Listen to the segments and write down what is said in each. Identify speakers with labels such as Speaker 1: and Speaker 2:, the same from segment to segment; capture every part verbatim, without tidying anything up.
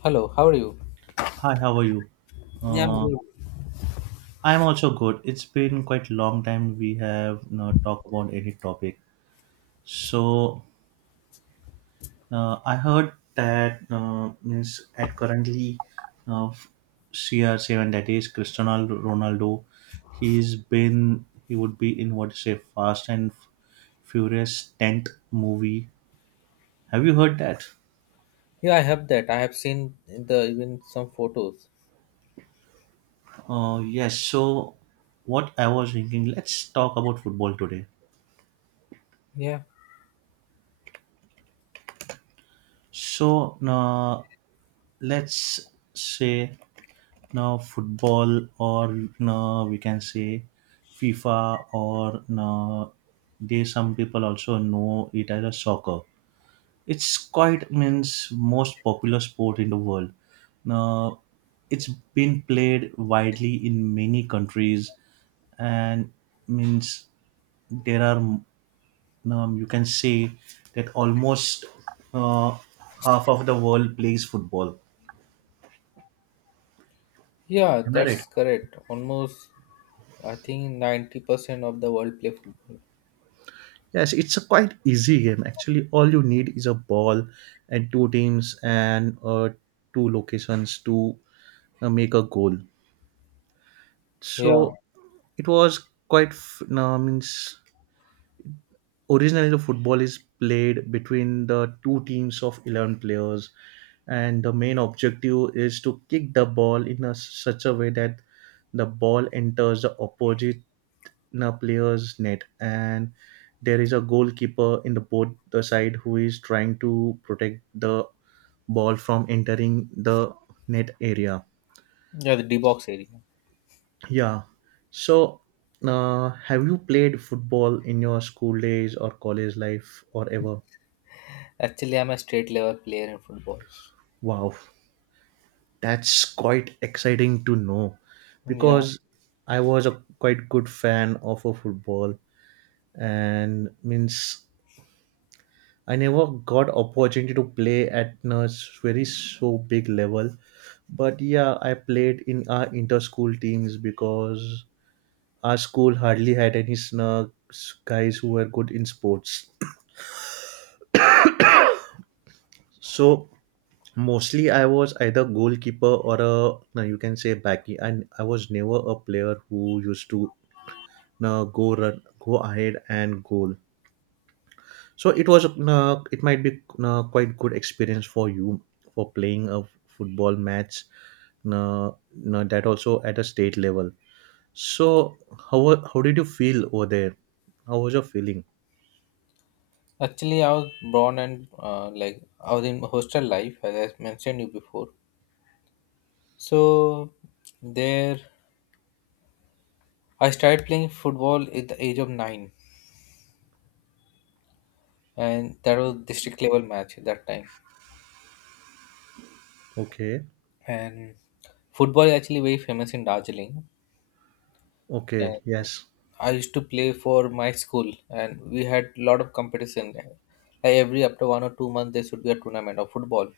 Speaker 1: Hello, how are you?
Speaker 2: Hi, how are you?
Speaker 1: Yeah, I'm
Speaker 2: Uh,
Speaker 1: good.
Speaker 2: I'm also good. It's been quite a long time we have not talked about any topic. So uh, I heard that uh, means at currently uh, C R seven, that is Cristiano Ronaldo, he's been he would be in what you say Fast and Furious tenth movie. Have you heard that?
Speaker 1: Yeah, I have that. I have seen in the even some photos.
Speaker 2: Uh, yes. So what I was thinking, let's talk about football today.
Speaker 1: Yeah,
Speaker 2: So, uh, let's say now football, or no, we can say FIFA, or no, they, some people also know it as a soccer. It's quite means most popular sport in the world. Now it's been played widely in many countries, and means there are, um, you can say, that almost uh, half of the world plays football.
Speaker 1: yeah,
Speaker 2: Am I right?
Speaker 1: that's correct. Almost, I think ninety percent of the world play football.
Speaker 2: Yes, it's a quite easy game actually. All you need is a ball and two teams and uh, two locations to uh, make a goal.
Speaker 1: Yeah,
Speaker 2: So it was quite f- no, means originally the football is played between the two teams of eleven players, and the main objective is to kick the ball in a, such a way that the ball enters the opposite in a player's net. And there is a goalkeeper in the both the side who is trying to protect the ball from entering the net area.
Speaker 1: yeah, the D box area.
Speaker 2: Yeah, so uh, have you played football in your school days or college life or ever?
Speaker 1: Actually, I'm a state level player in football.
Speaker 2: Wow, that's quite exciting to know,
Speaker 1: Yeah,
Speaker 2: because I was a quite good fan of a football, and means I never got opportunity to play at a very so big level, but yeah, I played in our inter-school teams because our school hardly had any snugs guys who were good in sports. So mostly I was either goalkeeper or a, no, you can say backy, and I was never a player who used to, no, go run, go ahead and goal. So it was uh, it might be uh, quite good experience for you for playing a football match, uh, uh, that also at a state level. So how wa- how did you feel over there? How was your feeling?
Speaker 1: actually, I was born and uh, like I was in hostel life, as I mentioned you before. So there, I started playing football at the age of nine, and that was district level match at that time.
Speaker 2: Okay,
Speaker 1: And football is actually very famous in Darjeeling.
Speaker 2: okay,
Speaker 1: And
Speaker 2: yes.
Speaker 1: I used to play for my school, and we had a lot of competition. Like every after one or two months, there should be a tournament of football.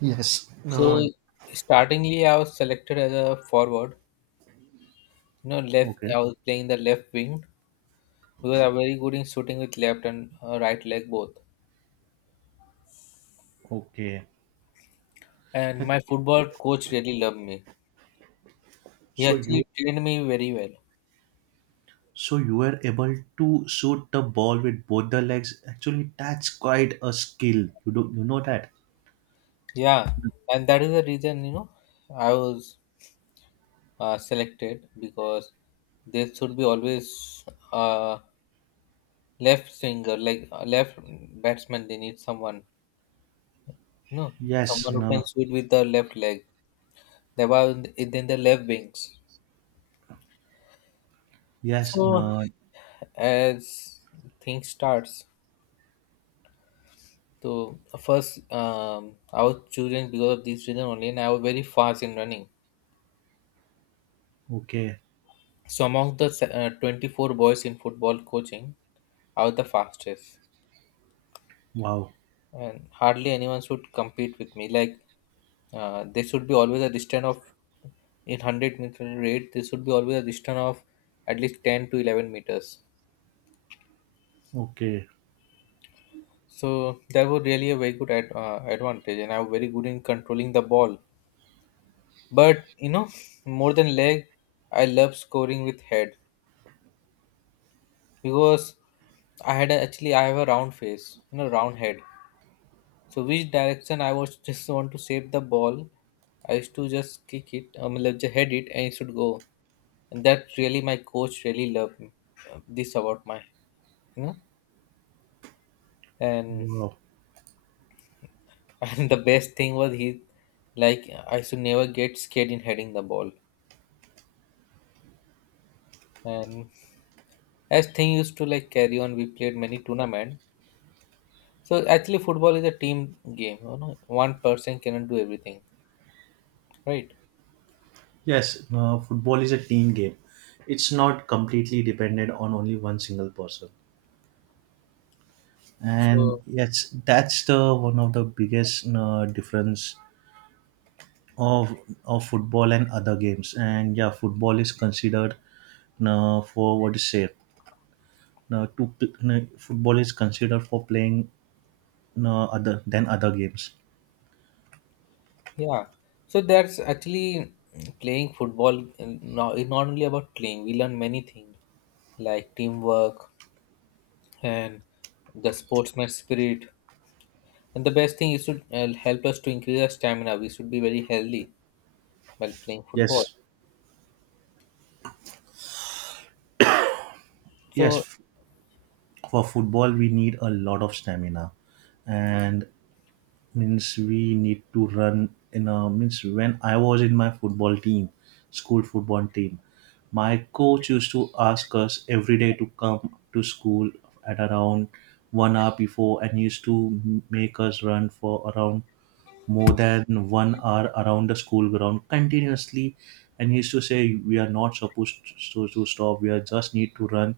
Speaker 2: Yes.
Speaker 1: So,
Speaker 2: No.
Speaker 1: startingly, I was selected as a forward. You know, left.
Speaker 2: Okay,
Speaker 1: I was playing the left wing because I'm very good in shooting with left and uh, right leg both.
Speaker 2: okay.
Speaker 1: And my football coach really loved me. He
Speaker 2: So you
Speaker 1: actually trained me very well.
Speaker 2: so you were able to shoot the ball with both the legs. Actually, that's quite a skill. You Do you know that?
Speaker 1: Yeah, and that is the reason you know I was uh, selected because there should be always a left swinger, like a left batsman. They need someone, you know,
Speaker 2: Yes,
Speaker 1: someone who can
Speaker 2: no,
Speaker 1: shoot with the left leg. They were then the left wings.
Speaker 2: yes,
Speaker 1: So
Speaker 2: no.
Speaker 1: as things starts, so first um, I was chosen because of this reason only, and I was very fast in running.
Speaker 2: Okay,
Speaker 1: So among the se- uh, twenty-four boys in football coaching, I was the fastest.
Speaker 2: wow.
Speaker 1: And hardly anyone should compete with me. Like uh, there should be always a distance of in one hundred meter rate. There should be always a distance of at least ten to eleven meters.
Speaker 2: Okay.
Speaker 1: So that was really a very good ad, uh, advantage, and I'm very good in controlling the ball. But you know, more than leg, I love scoring with head because I had a, actually I have a round face, you know, round head. So which direction I was just want to save the ball, I used to just kick it, um, like, just head it, and it should go. And that really my coach really loved me, uh, this about my, you know. And
Speaker 2: Wow.
Speaker 1: and the best thing was he, like I should never get scared in heading the ball. And as thing used to like carry on, we played many tournament. So actually, football is a team game. You know, one person cannot do everything, right?
Speaker 2: Yes, uh, football is a team game. It's not completely dependent on only one single person. And
Speaker 1: So,
Speaker 2: yes, that's the one of the biggest uh, difference of of football and other games. And yeah, football is considered uh, for what is to say. Uh, to pl- uh, football is considered for playing uh, other than other games.
Speaker 1: yeah, so that's actually mm, playing football. mm, Now, it's not only about playing, we learn many things like teamwork and the sportsman spirit. And the best thing is to uh, help us to increase our stamina. We should be very healthy while playing football.
Speaker 2: Yes, yes.
Speaker 1: So,
Speaker 2: f- For football, we need a lot of stamina, and means we need to run in a means when I was in my football team, school football team, my coach used to ask us every day to come to school at around one hour before, and used to make us run for around more than one hour around the school ground continuously, and used to say we are not supposed to, so, to stop, we are just need to run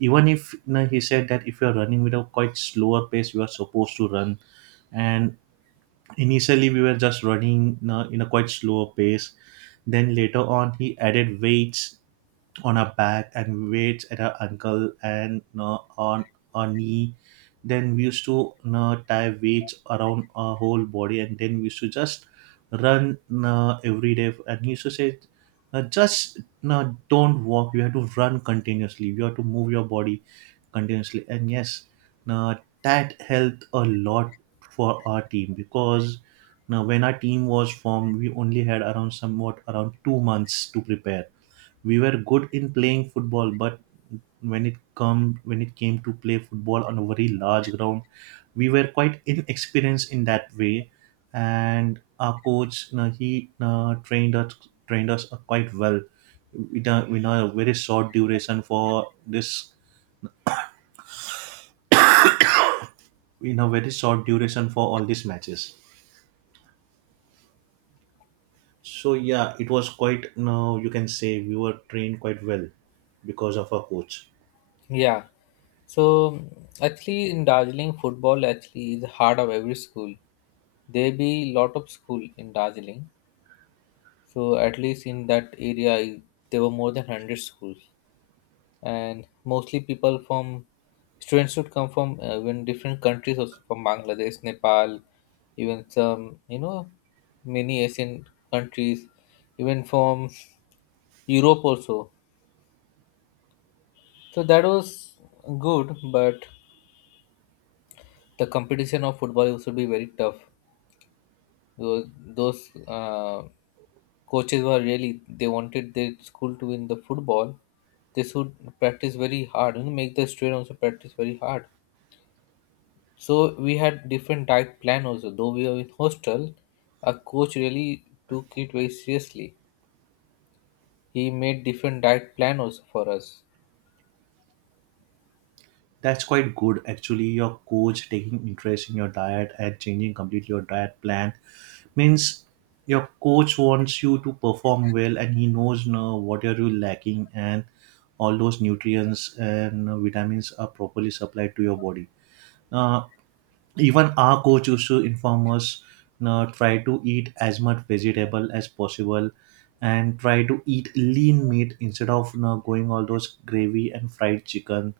Speaker 2: even if, you know, he said that if you are running with a quite slower pace you are supposed to run. And initially, we were just running uh, in a quite slower pace. Then later on, he added weights on our back, and weights at our ankle and uh, on our knee. Then we used to uh, tie weights around our whole body, and then we used to just run uh, every day. And he used to say, uh, "Just uh, don't walk. You have to run continuously. You have to move your body continuously." And yes, uh, that helped a lot for our team, because now when our team was formed we only had around somewhat around two months to prepare. We were good in playing football, but when it come when it came to play football on a very large ground we were quite inexperienced in that way. And our coach now he uh, trained us, trained us uh, quite well in a, in a very short duration for this, in a very short duration for all these matches. So yeah, it was quite, now you can say, we were trained quite well because of our coach.
Speaker 1: yeah, so mm, actually, in Darjeeling, football actually is the heart of every school. There be lot of school in Darjeeling. So at least in that area, I- there were more than hundred schools. And mostly people from students would come from uh, even different countries, also from Bangladesh, Nepal, even some, you know, many Asian countries, even from Europe also. So that was good, but the competition of football used to be very tough. Those, those uh, coaches were really, they wanted their school to win the football. They should practice very hard and make the student also practice very hard. So we had different diet plan also. Though we were in hostel, our coach really took it very seriously. He made different diet plan also for us.
Speaker 2: That's quite good actually. Your coach taking interest in your diet and changing completely your diet plan, means your coach wants you to perform well, and he knows now what are you lacking, and all those nutrients and vitamins are properly supplied to your body. Uh, Even our coach used to inform us, "Now try to eat as much vegetable as possible, and try to eat lean meat instead of, you know, going all those gravy and fried chicken."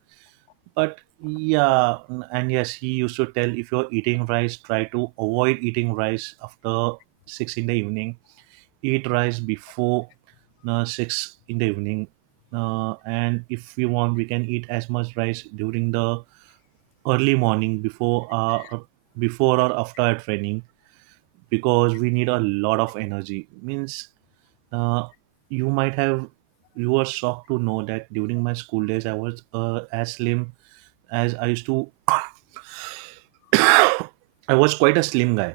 Speaker 2: But yeah, and yes, he used to tell if you're eating rice, try to avoid eating rice after six in the evening. Eat rice before uh, six in the evening. Uh, and if we want we can eat as much rice during the early morning before uh before or after our training, because we need a lot of energy, means uh, you might have, you are shocked to know that during my school days I was uh, as slim as I used to, I was quite a slim guy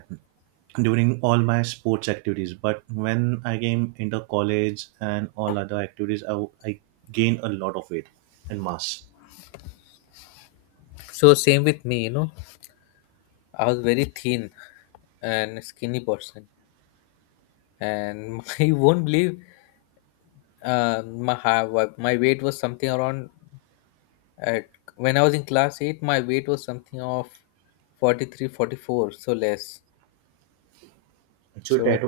Speaker 2: during all my sports activities, but when I came into college and all other activities i, I gained a lot of weight and mass.
Speaker 1: So same with me, you know. I was very thin and skinny person, and you won't believe uh, my ha- wa- my weight was something around at when I was in class eight. My weight was something of forty three, forty four. So less.
Speaker 2: Actually that
Speaker 1: So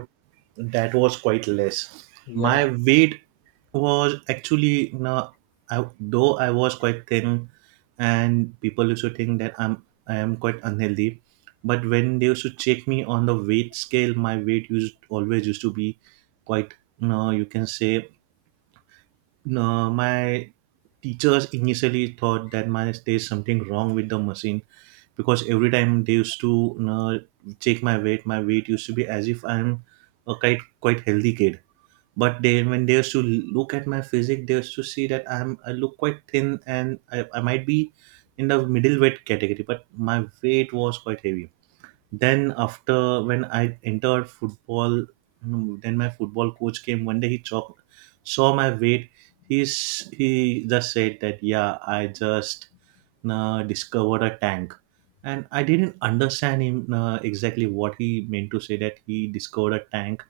Speaker 2: that was quite less. My
Speaker 1: yeah,
Speaker 2: weight was actually now I, though I was quite thin and people used to think that i'm I am quite unhealthy, but when they used to check me on the weight scale my weight used always used to be quite, you know, you can say, no, my teachers initially thought that my there's something wrong with the machine, because every time they used to, you know, check my weight, my weight used to be as if I'm a quite quite healthy kid. But they, when they used to look at my physique, they used to see that I'm I look quite thin, and I, I might be in the middleweight category, but my weight was quite heavy. Then after when I entered football, mm, then my football coach came one day, he chalk, saw my weight, he's he just said that yeah I just uh, discovered a tank. And I didn't understand him uh, exactly what he meant to say that he discovered a tank.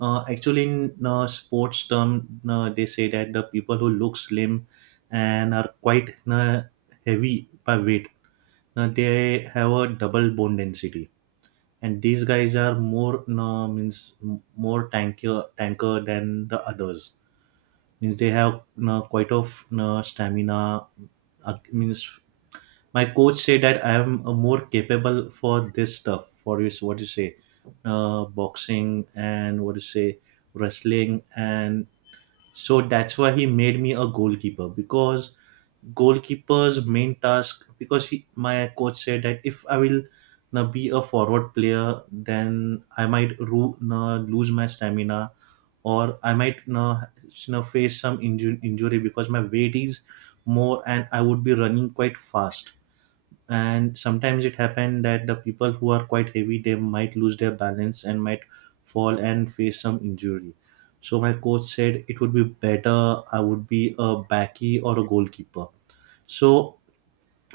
Speaker 2: uh, Actually in uh, sports term uh, they say that the people who look slim and are quite uh, heavy by weight uh, they have a double bone density, and these guys are more, no, means m- more tanker tanker than the others, means they have, no, quite of, no, stamina, uh, means my coach said that I am uh, more capable for this stuff, for is what you say uh, boxing and what you say wrestling. And so that's why he made me a goalkeeper, because goalkeeper's main task, because he, my coach said that if I will na be a forward player, then I might ru- na lose my stamina, or I might na na face some inju- injury because my weight is more and I would be running quite fast. And sometimes it happened that the people who are quite heavy they might lose their balance and might fall and face some injury. So my coach said it would be better I would be a backy or a goalkeeper. So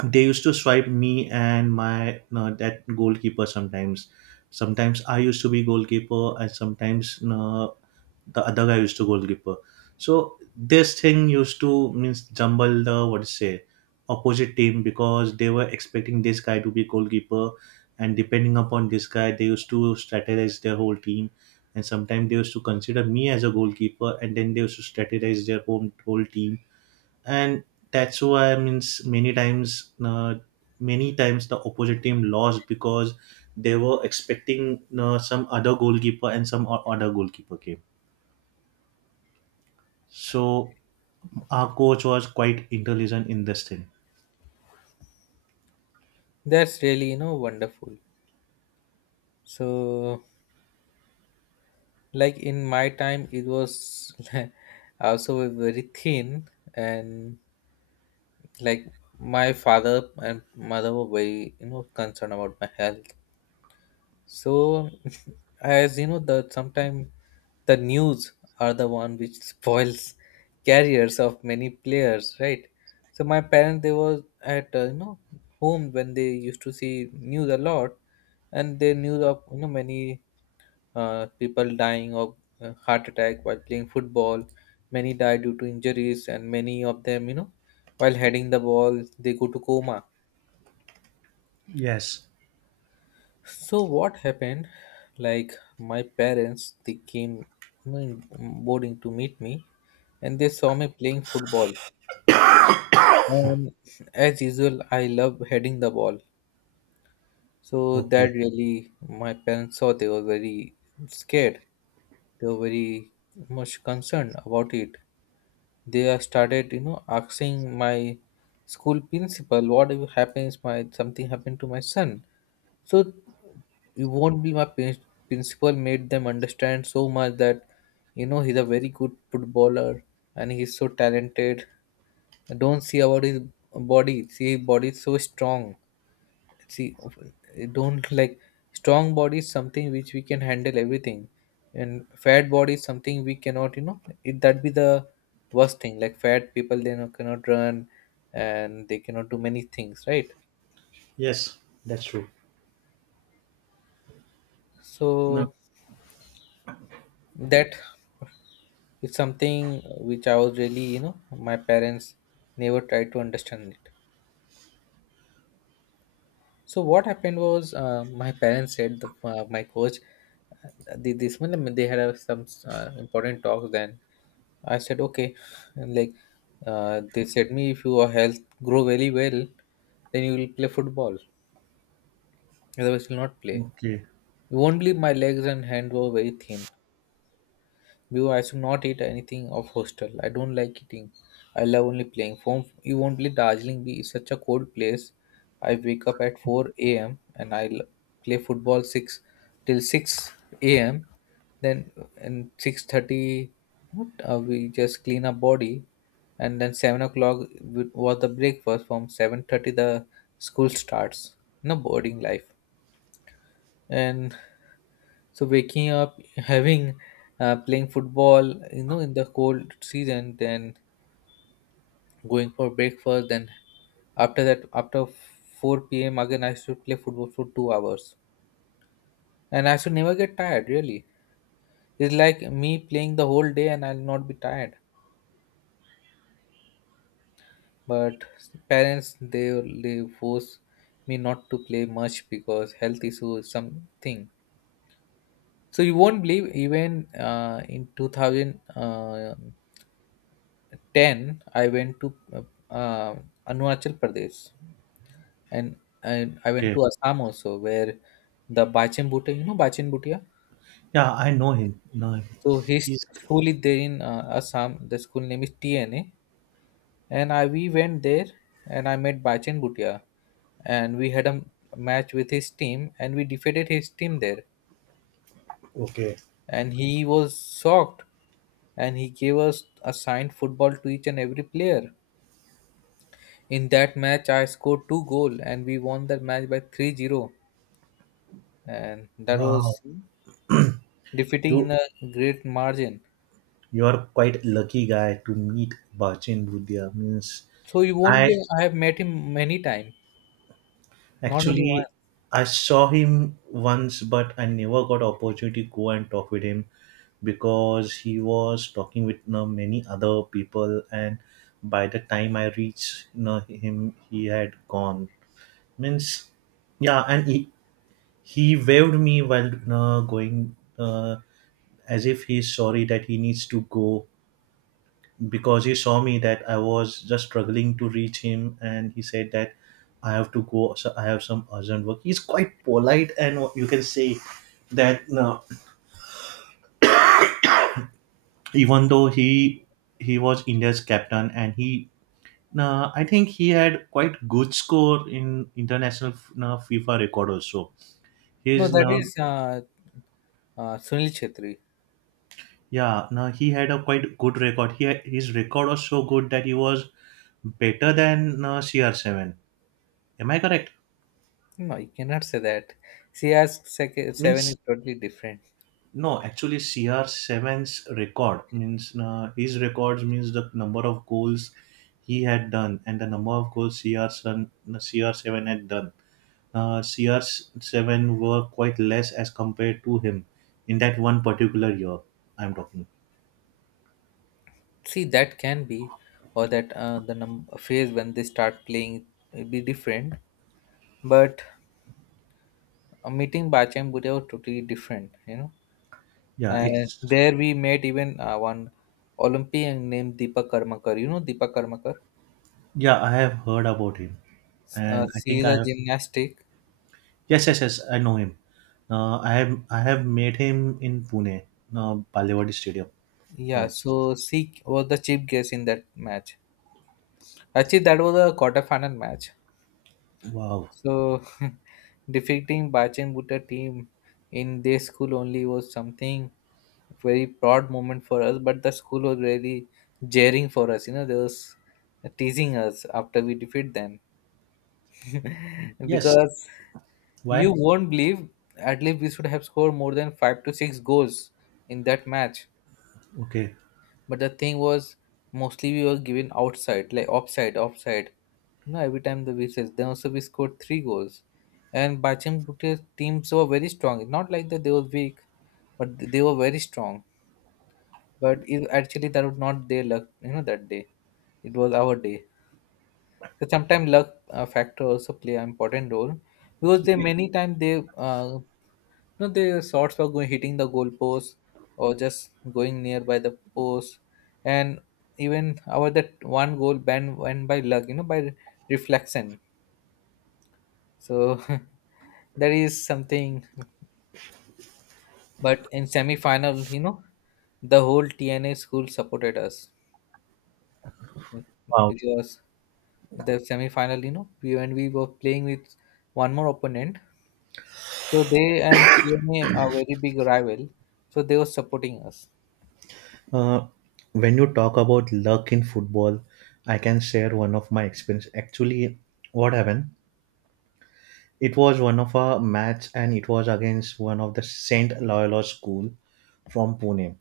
Speaker 2: they used to swipe me and my, no, that goalkeeper, sometimes sometimes I used to be goalkeeper and sometimes, no, the other guy used to goalkeeper. So this thing used to means jumble the what to say opposite team, because they were expecting this guy to be goalkeeper and depending upon this guy they used to strategize their whole team, and sometimes they used to consider me as a goalkeeper and then they used to strategize their whole, whole team. And that's why I, means many times, uh, many times the opposite team lost because they were expecting uh, some other goalkeeper and some o- other goalkeeper came. So our coach was quite intelligent in this thing.
Speaker 1: that's really you know wonderful. So like in my time it was also very thin, and like my father and mother were very, you know, concerned about my health. So as you know, the sometimes the news are the one which spoils careers of many players, right? So my parents, they were at uh, you know home when they used to see news a lot, and they knew of you know many uh, people dying of uh, heart attack while playing football. Many die due to injuries, and many of them, you know, while heading the ball, they go to coma.
Speaker 2: Yes.
Speaker 1: So what happened? Like my parents, they came, you know, in um, boarding to meet me, and they saw me playing football. And as usual, I love heading the ball. So
Speaker 2: Okay.
Speaker 1: that really, my parents saw they were very scared. They were very much concerned about it. They have started, you know asking my school principal what if happens my something happened to my son. So you won't be my prin- principal made them understand so much that you know he's a very good footballer and he's so talented. Don't see about his body, see his body is so strong. See, don't like, strong body is something which we can handle everything, and fat body is something we cannot, you know, it that be the worst thing. Like fat people, they know, cannot run, and they cannot do many things, right?
Speaker 2: Yes, that's true. No.
Speaker 1: So that is something which I was really, you know my parents never tried to understand it. So what happened was, uh, my parents said the, uh, my coach, uh, the, this one, they had uh, some uh, important talks. Then I said, okay. And like, uh, they said me, if your health grow very well, then you will play football. Otherwise, you will not play.
Speaker 2: Okay.
Speaker 1: You won't believe my legs and hand were very thin. Because I should not eat anything of hostel. I don't like eating. I love only playing. Phone, you won't believe Darjeeling Be is such a cold place. I wake up at four a m and I l- play football six till six a m. Then in six thirty, what, uh, we just clean our body. And then seven o'clock w- was the breakfast. From seven thirty, the school starts. No boarding life. And so waking up, having, uh, playing football, you know, in the cold season, then going for breakfast, then after that, after four p m again, I should play football for two hours, and I should never get tired. Really, it's like me playing the whole day, and I'll not be tired. But parents, they they force me not to play much because health issue is something. So you won't believe, even uh, in two thousand. Uh, ten I went to uh, uh, Arunachal Pradesh, and and I went
Speaker 2: Okay.
Speaker 1: to Assam also where the Bachin Bhutia, you know Bachin Bhutia.
Speaker 2: Yeah, I know him. No,
Speaker 1: So his
Speaker 2: he's
Speaker 1: school is there in uh, Assam. The school name is TNA, and I we went there, and I met Bachin Bhutia, and we had a m- match with his team, and we defeated his team there.
Speaker 2: okay.
Speaker 1: And he was shocked, and he gave us assigned football to each and every player. In that match, I scored two goal and we won that match by three zero, and that
Speaker 2: Wow,
Speaker 1: was, hmm? Defeating
Speaker 2: you
Speaker 1: in a great margin.
Speaker 2: you are quite lucky guy to meet Bachin Budhia. Means
Speaker 1: So you won't
Speaker 2: I
Speaker 1: believe, I have met him many times, not only
Speaker 2: actually,
Speaker 1: once.
Speaker 2: I saw him once, but I never got opportunity to go and talk with him because he was talking with, you know, many other people, and by the time I reached, you know, him, he had gone. Means, yeah, and he, he waved me while, you know, going uh, as if he's sorry that he needs to go because he saw me that I was just struggling to reach him, and he said that I have to go. So I have some urgent work. He's quite polite, and you can say that uh, even though he he was India's captain, and he uh, I think he had quite good score in international uh, FIFA record also.
Speaker 1: No,
Speaker 2: He's
Speaker 1: that
Speaker 2: now.
Speaker 1: is uh, uh, Sunil Chhetri.
Speaker 2: Yeah, now he had a quite good record. He had, his record was so good that he was better than uh, C R seven. Am I correct?
Speaker 1: No, you cannot say that. See, as sec- seven
Speaker 2: Means,
Speaker 1: is totally different.
Speaker 2: no, actually, CR seven's record, means uh, his records, means the number of goals he had done and the number of goals C R seven, C R seven had done. Uh, C R seven were quite less as compared to him in that one particular year. I'm talking.
Speaker 1: See, that can be, or that uh, the num- phase when they start playing will be different. But uh, meeting Bachchan Bhutia was totally different, you know.
Speaker 2: Yeah,
Speaker 1: And
Speaker 2: it's
Speaker 1: there we met even uh, one Olympian named Deepa Karmakar. You know Deepa Karmakar?
Speaker 2: yeah. I have heard about him,
Speaker 1: S- Uh,
Speaker 2: and I
Speaker 1: she
Speaker 2: think
Speaker 1: is
Speaker 2: I
Speaker 1: a
Speaker 2: have.
Speaker 1: gymnastic.
Speaker 2: Yes,
Speaker 1: Okay.
Speaker 2: yes, yes. I know him. Uh, I have I have met him in Pune, uh, Balewadi Stadium
Speaker 1: Yeah.
Speaker 2: once.
Speaker 1: So she was the chief guest in that match. Actually, that was a quarterfinal match.
Speaker 2: Wow.
Speaker 1: So defeating Bachan Bhutta team in their school only was something very proud moment for us. But the school was really jeering for us. You know, they was teasing us after we defeat them
Speaker 2: Yes.
Speaker 1: because you
Speaker 2: Why?
Speaker 1: won't believe, at least we should have scored more than five to six goals in that match.
Speaker 2: Okay.
Speaker 1: But the thing was, mostly we were given outside, like offside, offside. You know, every time the whistles. Then also we scored three goals. And Bachan Bhutia's teams were very strong. Not like that they were weak, but they were very strong. But it, actually, that was not their luck, you know, that day it was our day. So sometimes luck uh, factor also play an important role because they many times they uh, no, the shots were going hitting the goal post or just going nearby the post. And even our that one goal ban went by luck, you know, by reflection. So that is something. But in semi final, you know, the whole T N A school supported us
Speaker 2: Wow.
Speaker 1: because the semi final, you know, we, when we were playing with one more opponent, so they and T N A are very big rival, so they were supporting us.
Speaker 2: Uh, when you talk about luck in football, I can share one of my experience. Actually, what happened? It was one of our match, and it was against one of the Saint Loyola school from Pune.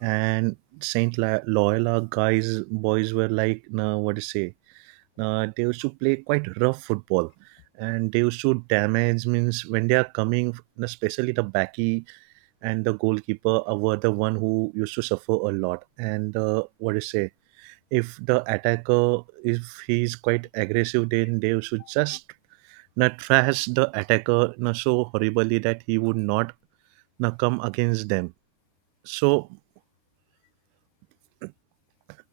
Speaker 2: And Saint La- Loyola guys, boys were like, nah, what to say? Nah, they used to play quite rough football, and they used to damage, means when they are coming, especially the backy and the goalkeeper uh, were the one who used to suffer a lot. And uh, what do you say? If the attacker, if he's quite aggressive, then they should just not trash the attacker, na, so horribly that he would not, na, come against them. So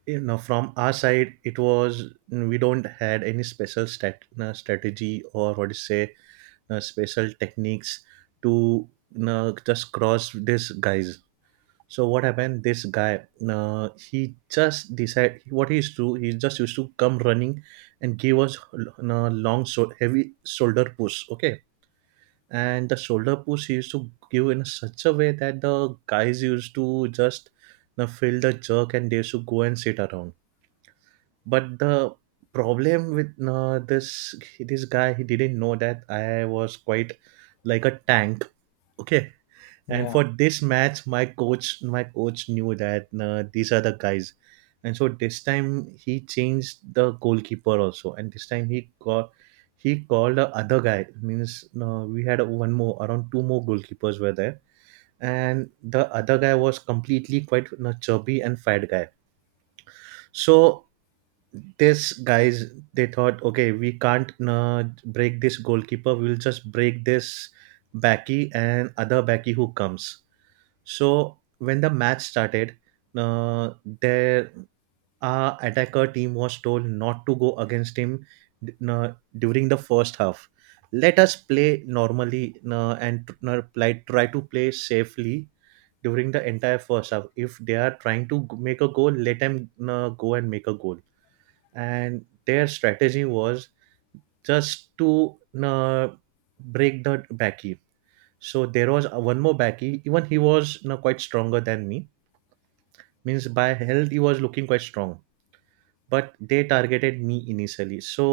Speaker 2: you know, from our side, it was we don't had any special stat, na, strategy, or what do you say, na, special techniques to, na, just cross these guys. So what happened? This guy, uh, he just decided what he used to. He just used to come running, and give us a long, so heavy shoulder push. Okay, and the shoulder push he used to give in such a way that the guys used to just you know, feel the jerk, and they used to go and sit around. But the problem with uh, this this guy, he didn't know that I was quite like a tank. Okay, and
Speaker 1: Yeah,
Speaker 2: for this match my coach my coach knew that uh, these are the guys, and so this time he changed the goalkeeper also, and this time he got he called the other guy, means uh, we had one more, around two more goalkeepers were there, and the other guy was completely quite a chubby and fat guy. So this guys, they thought, okay, we can't uh, break this goalkeeper, we'll just break this backy and other backy who comes. So when the match started, uh, their our attacker team was told not to go against him uh, during the first half. Let us play normally, uh, and uh, like, try to play safely during the entire first half. If they are trying to g- make a goal, let them uh, go and make a goal. And their strategy was just to uh, break the backy. So there was one more backy. Even he was you quite stronger than me, means by health he was looking quite strong. But they targeted me initially, so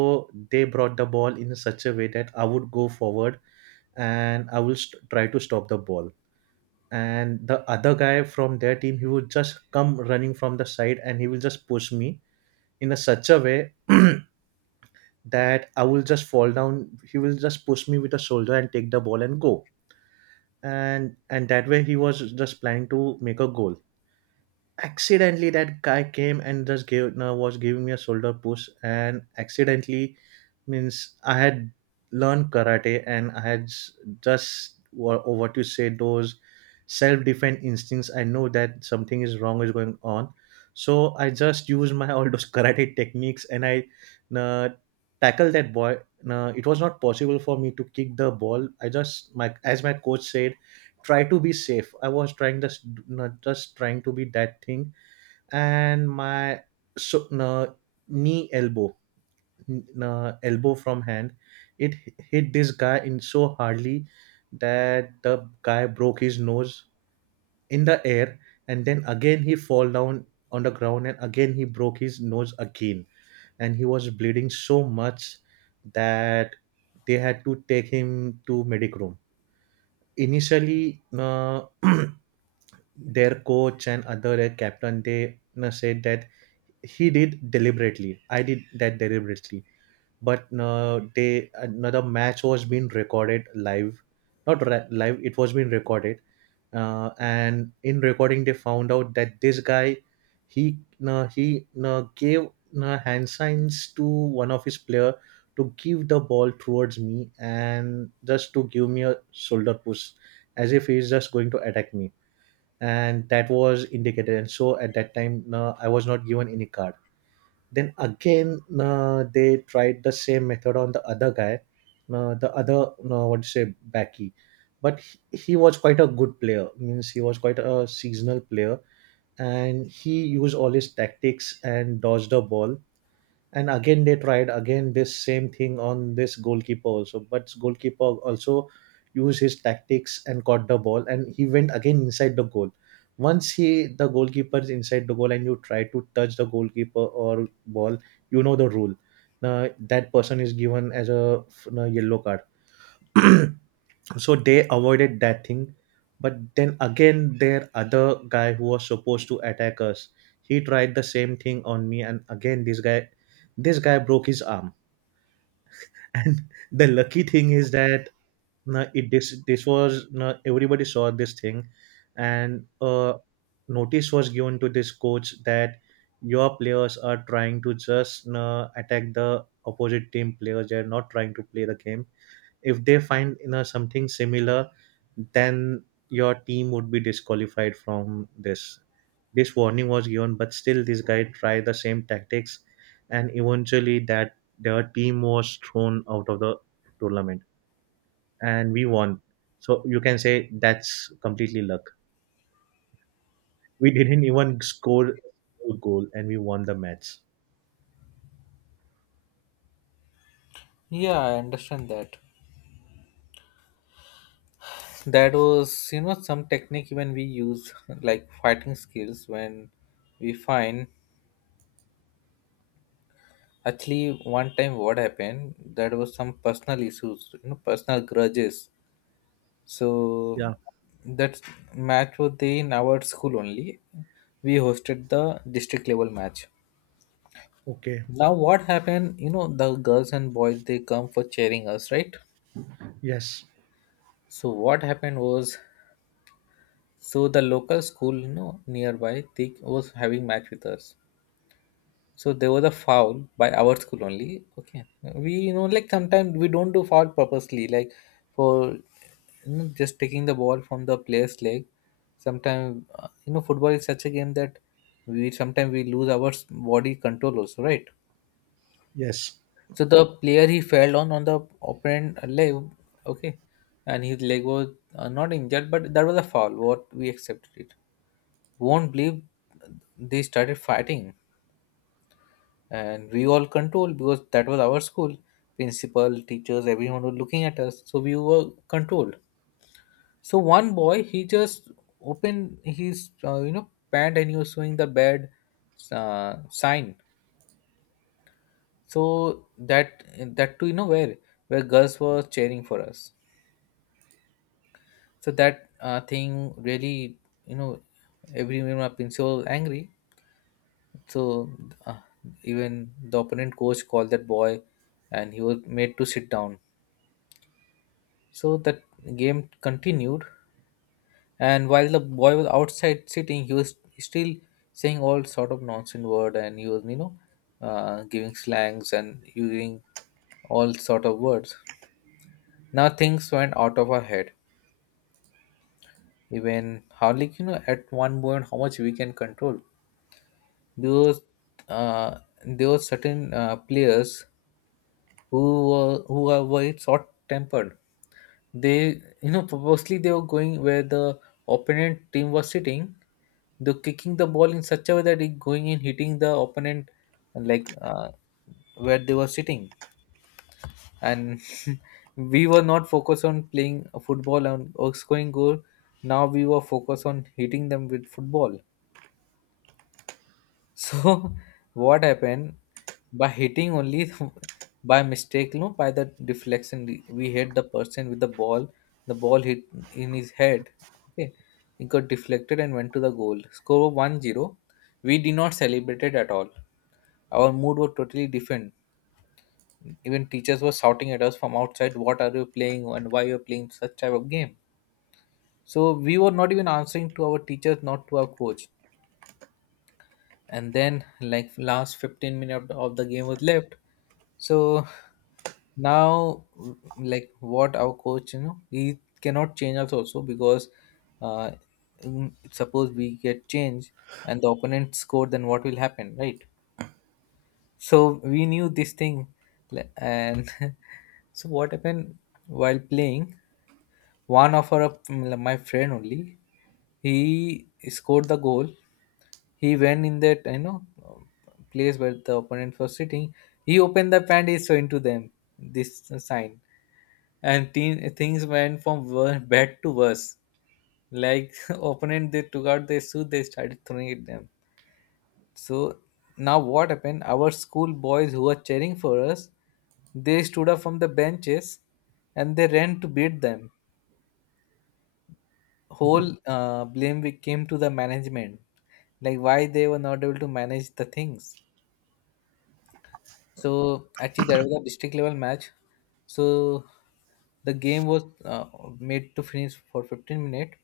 Speaker 2: they brought the ball in such a way that I would go forward and I will st- try to stop the ball, and the other guy from their team, he would just come running from the side and he will just push me in a such a way that I will just fall down. He will just push me with a shoulder and take the ball and go. And and that way he was just planning to make a goal. Accidentally that guy came and just gave no, was giving me a shoulder push, and accidentally, means I had learned karate and I had s- just wha- or what you say, those self-defense instincts, I know that something is wrong is going on. So I just used my all those karate techniques, and I, uh, tackled that boy. uh, it was not possible for me to kick the ball. I just my, as my coach said, try to be safe. I was trying, just not just trying to be that thing. And my, so, uh, knee, elbow, n- uh, elbow from hand, it h- hit this guy in so hardly that the guy broke his nose in the air. And then again he fall down on the ground, and again he broke his nose again. And he was bleeding so much that they had to take him to medic room. Initially, uh, their coach and other uh, captain, they you said that he did deliberately. I did that deliberately. But no, they, another match was being recorded live, not ra- live. It was being recorded. uh, and in recording they found out that this guy, he no, he no, gave no, hand signs to one of his player to give the ball towards me and just to give me a shoulder push, as if he's just going to attack me. And that was indicated. And so at that time, no, I was not given any card. Then again, uh, they tried the same method on the other guy, uh, the other, uh, what do you say, Backy. But he, he was quite a good player. Means he was quite a seasonal player, and he used all his tactics and dodged the ball. And again they tried again this same thing on this goalkeeper also, but goalkeeper also used his tactics and caught the ball, and he went again inside the goal. Once he, the goalkeeper, is inside the goal and you try to touch the goalkeeper or ball, you know the rule. Now that person is given as a a yellow card. So they avoided that thing. But then again, their other guy who was supposed to attack us, he tried the same thing on me, and again this guy this guy broke his arm. And the lucky thing is that, no, it this this was, no, everybody saw this thing. And uh, notice was given to this coach that your players are trying to just, no, attack the opposite team players, they're not trying to play the game. If they find, you know something similar, then your team would be disqualified from this. This warning was given, but still this guy tried the same tactics, and eventually that their team was thrown out of the tournament, and we won. So you can say that's completely luck. We didn't even score a goal and we won the match.
Speaker 1: yeah, I understand that. That was you know some technique even we use like fighting skills when we find. Actually one time what happened, that was some personal issues, you know, personal grudges. So
Speaker 2: Yeah.
Speaker 1: that match was there in our school only. We hosted the district level match.
Speaker 2: Okay.
Speaker 1: Now what happened, you know, the girls and boys they come for cheering us, right?
Speaker 2: Yes,
Speaker 1: So what happened was, so the local school, you know, nearby, they was having match with us. So there was a foul by our school only. Okay, we, you know, like sometimes we don't do foul purposely, like for you know, just taking the ball from the player's leg. Sometimes uh, you know, football is such a game that we sometimes we lose our s- body control also, right?
Speaker 2: yes.
Speaker 1: So the player he fell on on the opponent leg, okay, and his leg was uh, not injured, but that was a foul. What, we accepted it. Won't believe, they started fighting. And we all controlled because that was our school, principal, teachers, everyone was looking at us, so we were controlled. So one boy he just opened his uh, you know pant and he was showing the bad uh, sign. So that that too, you know, where where girls were cheering for us. So that uh, thing really, you know everyone, my principal was angry. So uh, even the opponent coach called that boy and he was made to sit down. So that game continued, and while the boy was outside sitting, he was still saying all sort of nonsense word, and he was, you know, uh, giving slangs and using all sort of words. Now things went out of our head. Even how, like, you know, at one point how much we can control, because uh, there were certain uh, players who were who are very short tempered. They, you know, purposely they were going where the opponent team was sitting. They're kicking the ball in such a way that it going in hitting the opponent, like uh, where they were sitting. And we were not focused on playing football and or scoring goal. Now we were focused on hitting them with football. So what happened, by hitting only, by mistake, no, by the deflection, we we hit the person with the ball. The ball hit in his head. Okay, it got deflected and went to the goal. Score one zero. We did not celebrate it at all. Our mood was totally different. Even teachers were shouting at us from outside, "What are you playing and why you are playing such type of game?" So we were not even answering to our teachers, not to our coach. And then, like, last fifteen minutes of the game was left. So now, like, what our coach, you know, he cannot change us also, because uh, mm, suppose we get changed and the opponent score, then what will happen, right? So we knew this thing, le- and so what happened while playing? One of our mm, my friend only, he scored the goal. He went in that, you know, place where the opponent was sitting. He opened the pant, he saw into them this sign, and teen, things went from wor- bad to worse. Like opponent, they took out their suit, they started throwing at them. So now what happened? Our school boys who were cheering for us, they stood up from the benches and they ran to beat them. Whole uh, blame we came to the management, like why they were not able to manage the things. So actually, there was a district level match. So the game was uh, made to finish for fifteen minutes,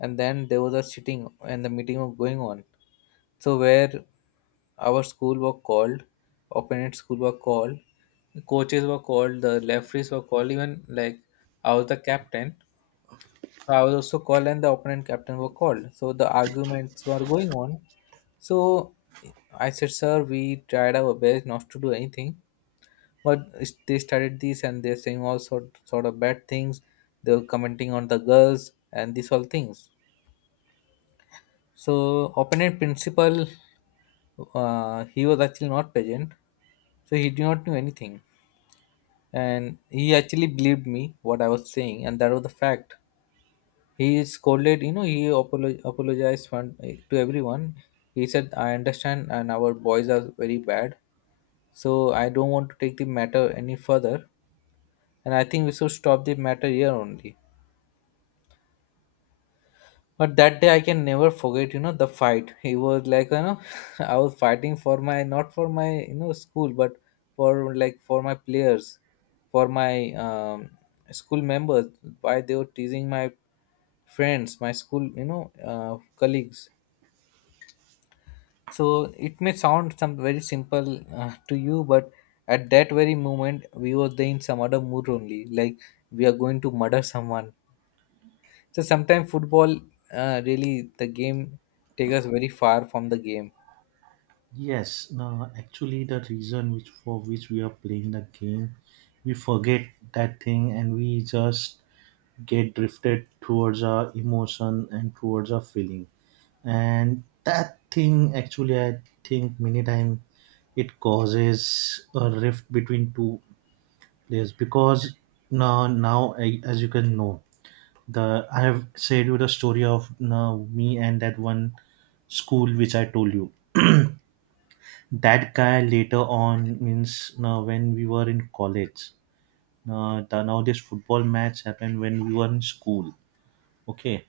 Speaker 1: and then there was a sitting and the meeting was going on. So where our school were called, opponent school were called, coaches were called, the referees were called. Even, like, I was the captain, so I was also called, and the opponent captain were called. So the arguments were going on. So I said, sir, we tried our best not to do anything, but s- they started this and they're saying all sort, sort of bad things, they were commenting on the girls and these all things. So opponent principal, uh, he was actually not present, so he did not know anything. And he actually believed me what I was saying, and that was the fact. He scolded, you know, he apolo- apologized one- to everyone. He said, I understand, and our boys are very bad, so I don't want to take the matter any further, and I think we should stop the matter here only. But that day I can never forget, you know, the fight. It was like, you know, I was fighting for my, not for my, you know, school, but for, like, for my players, for my um, school members, why they were teasing my friends, my school, you know, uh, colleagues. So it may sound some very simple uh, to you, but at that very moment we were there in some other mood only, like we are going to murder someone. So sometimes football, uh, really, the game take us very far from the game.
Speaker 2: Yes, no, actually, the reason which, for which we are playing the game, we forget that thing and we just get drifted towards our emotion and towards our feeling. And that thing, actually, I think many times it causes a rift between two players. Because now, now I- as you can know, the I have said you the story of now me and that one school which I told you. That guy later on, means uh, when we were in college. Uh, the, now this football match happened when we were in school. Okay,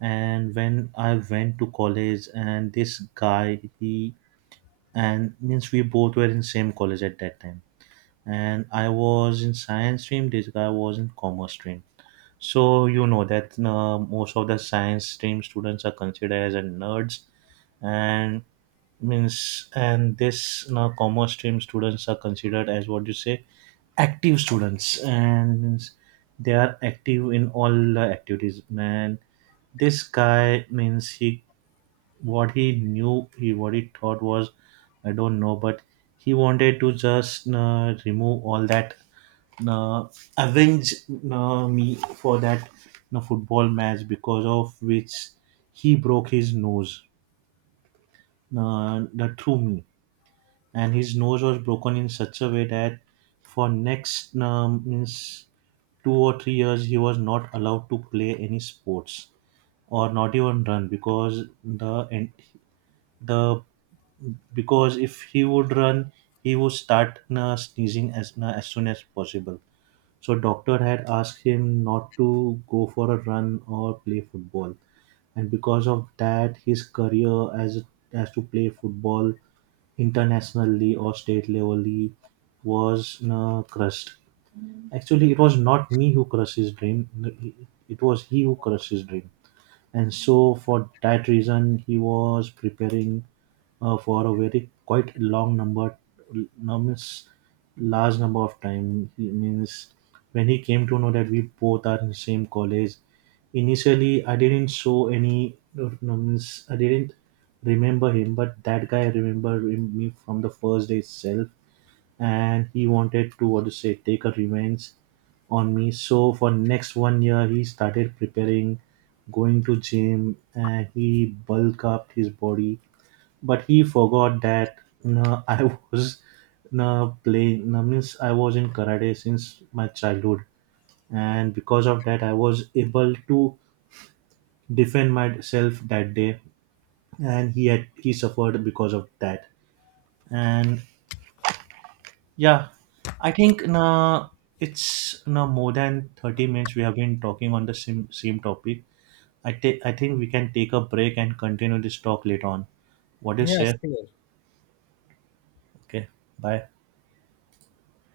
Speaker 2: and when I went to college, and this guy, he and means we both were in same college at that time, and I was in science stream. This guy was in commerce stream. So you know that uh, most of the science stream students are considered as a nerds, and means, and this uh, commerce stream students are considered as, what you say, active students, and means they are active in all the activities. Man, this guy, means he what he knew, he what he thought was, I don't know, but he wanted to just uh, remove all that uh, avenge uh, me for that uh, football match, because of which he broke his nose, uh, the through me. And his nose was broken in such a way that for next um, means two or three years he was not allowed to play any sports or not even run. Because the and the because if he would run, he would start uh, sneezing as as soon as possible. So doctor had asked him not to go for a run or play football. And because of that his career as as to play football internationally or state levelly was uh, crushed. Actually it was not me who crushed his dream, it was he who crushed his dream. And so for that reason he was preparing uh, for a very quite long number, no, means large number of time, he means, when he came to know that we both are in same college, initially I didn't show any, no, means I didn't remember him, but that guy remembered him- me from the first day itself. And he wanted to, what to say, take a revenge on me. So for next one year he started preparing, going to gym, and he bulk up his body. But he forgot that, no, I was, no, playing, no, means I was in karate since my childhood, and because of that I was able to defend myself that day. And he had he suffered because of that. And yeah, I think, na, it's, na, more than thirty minutes we have been talking on the same same topic. I take I think we can take a break and continue this talk later on. What do you
Speaker 1: Yes,
Speaker 2: say?
Speaker 1: sure.
Speaker 2: Okay, bye.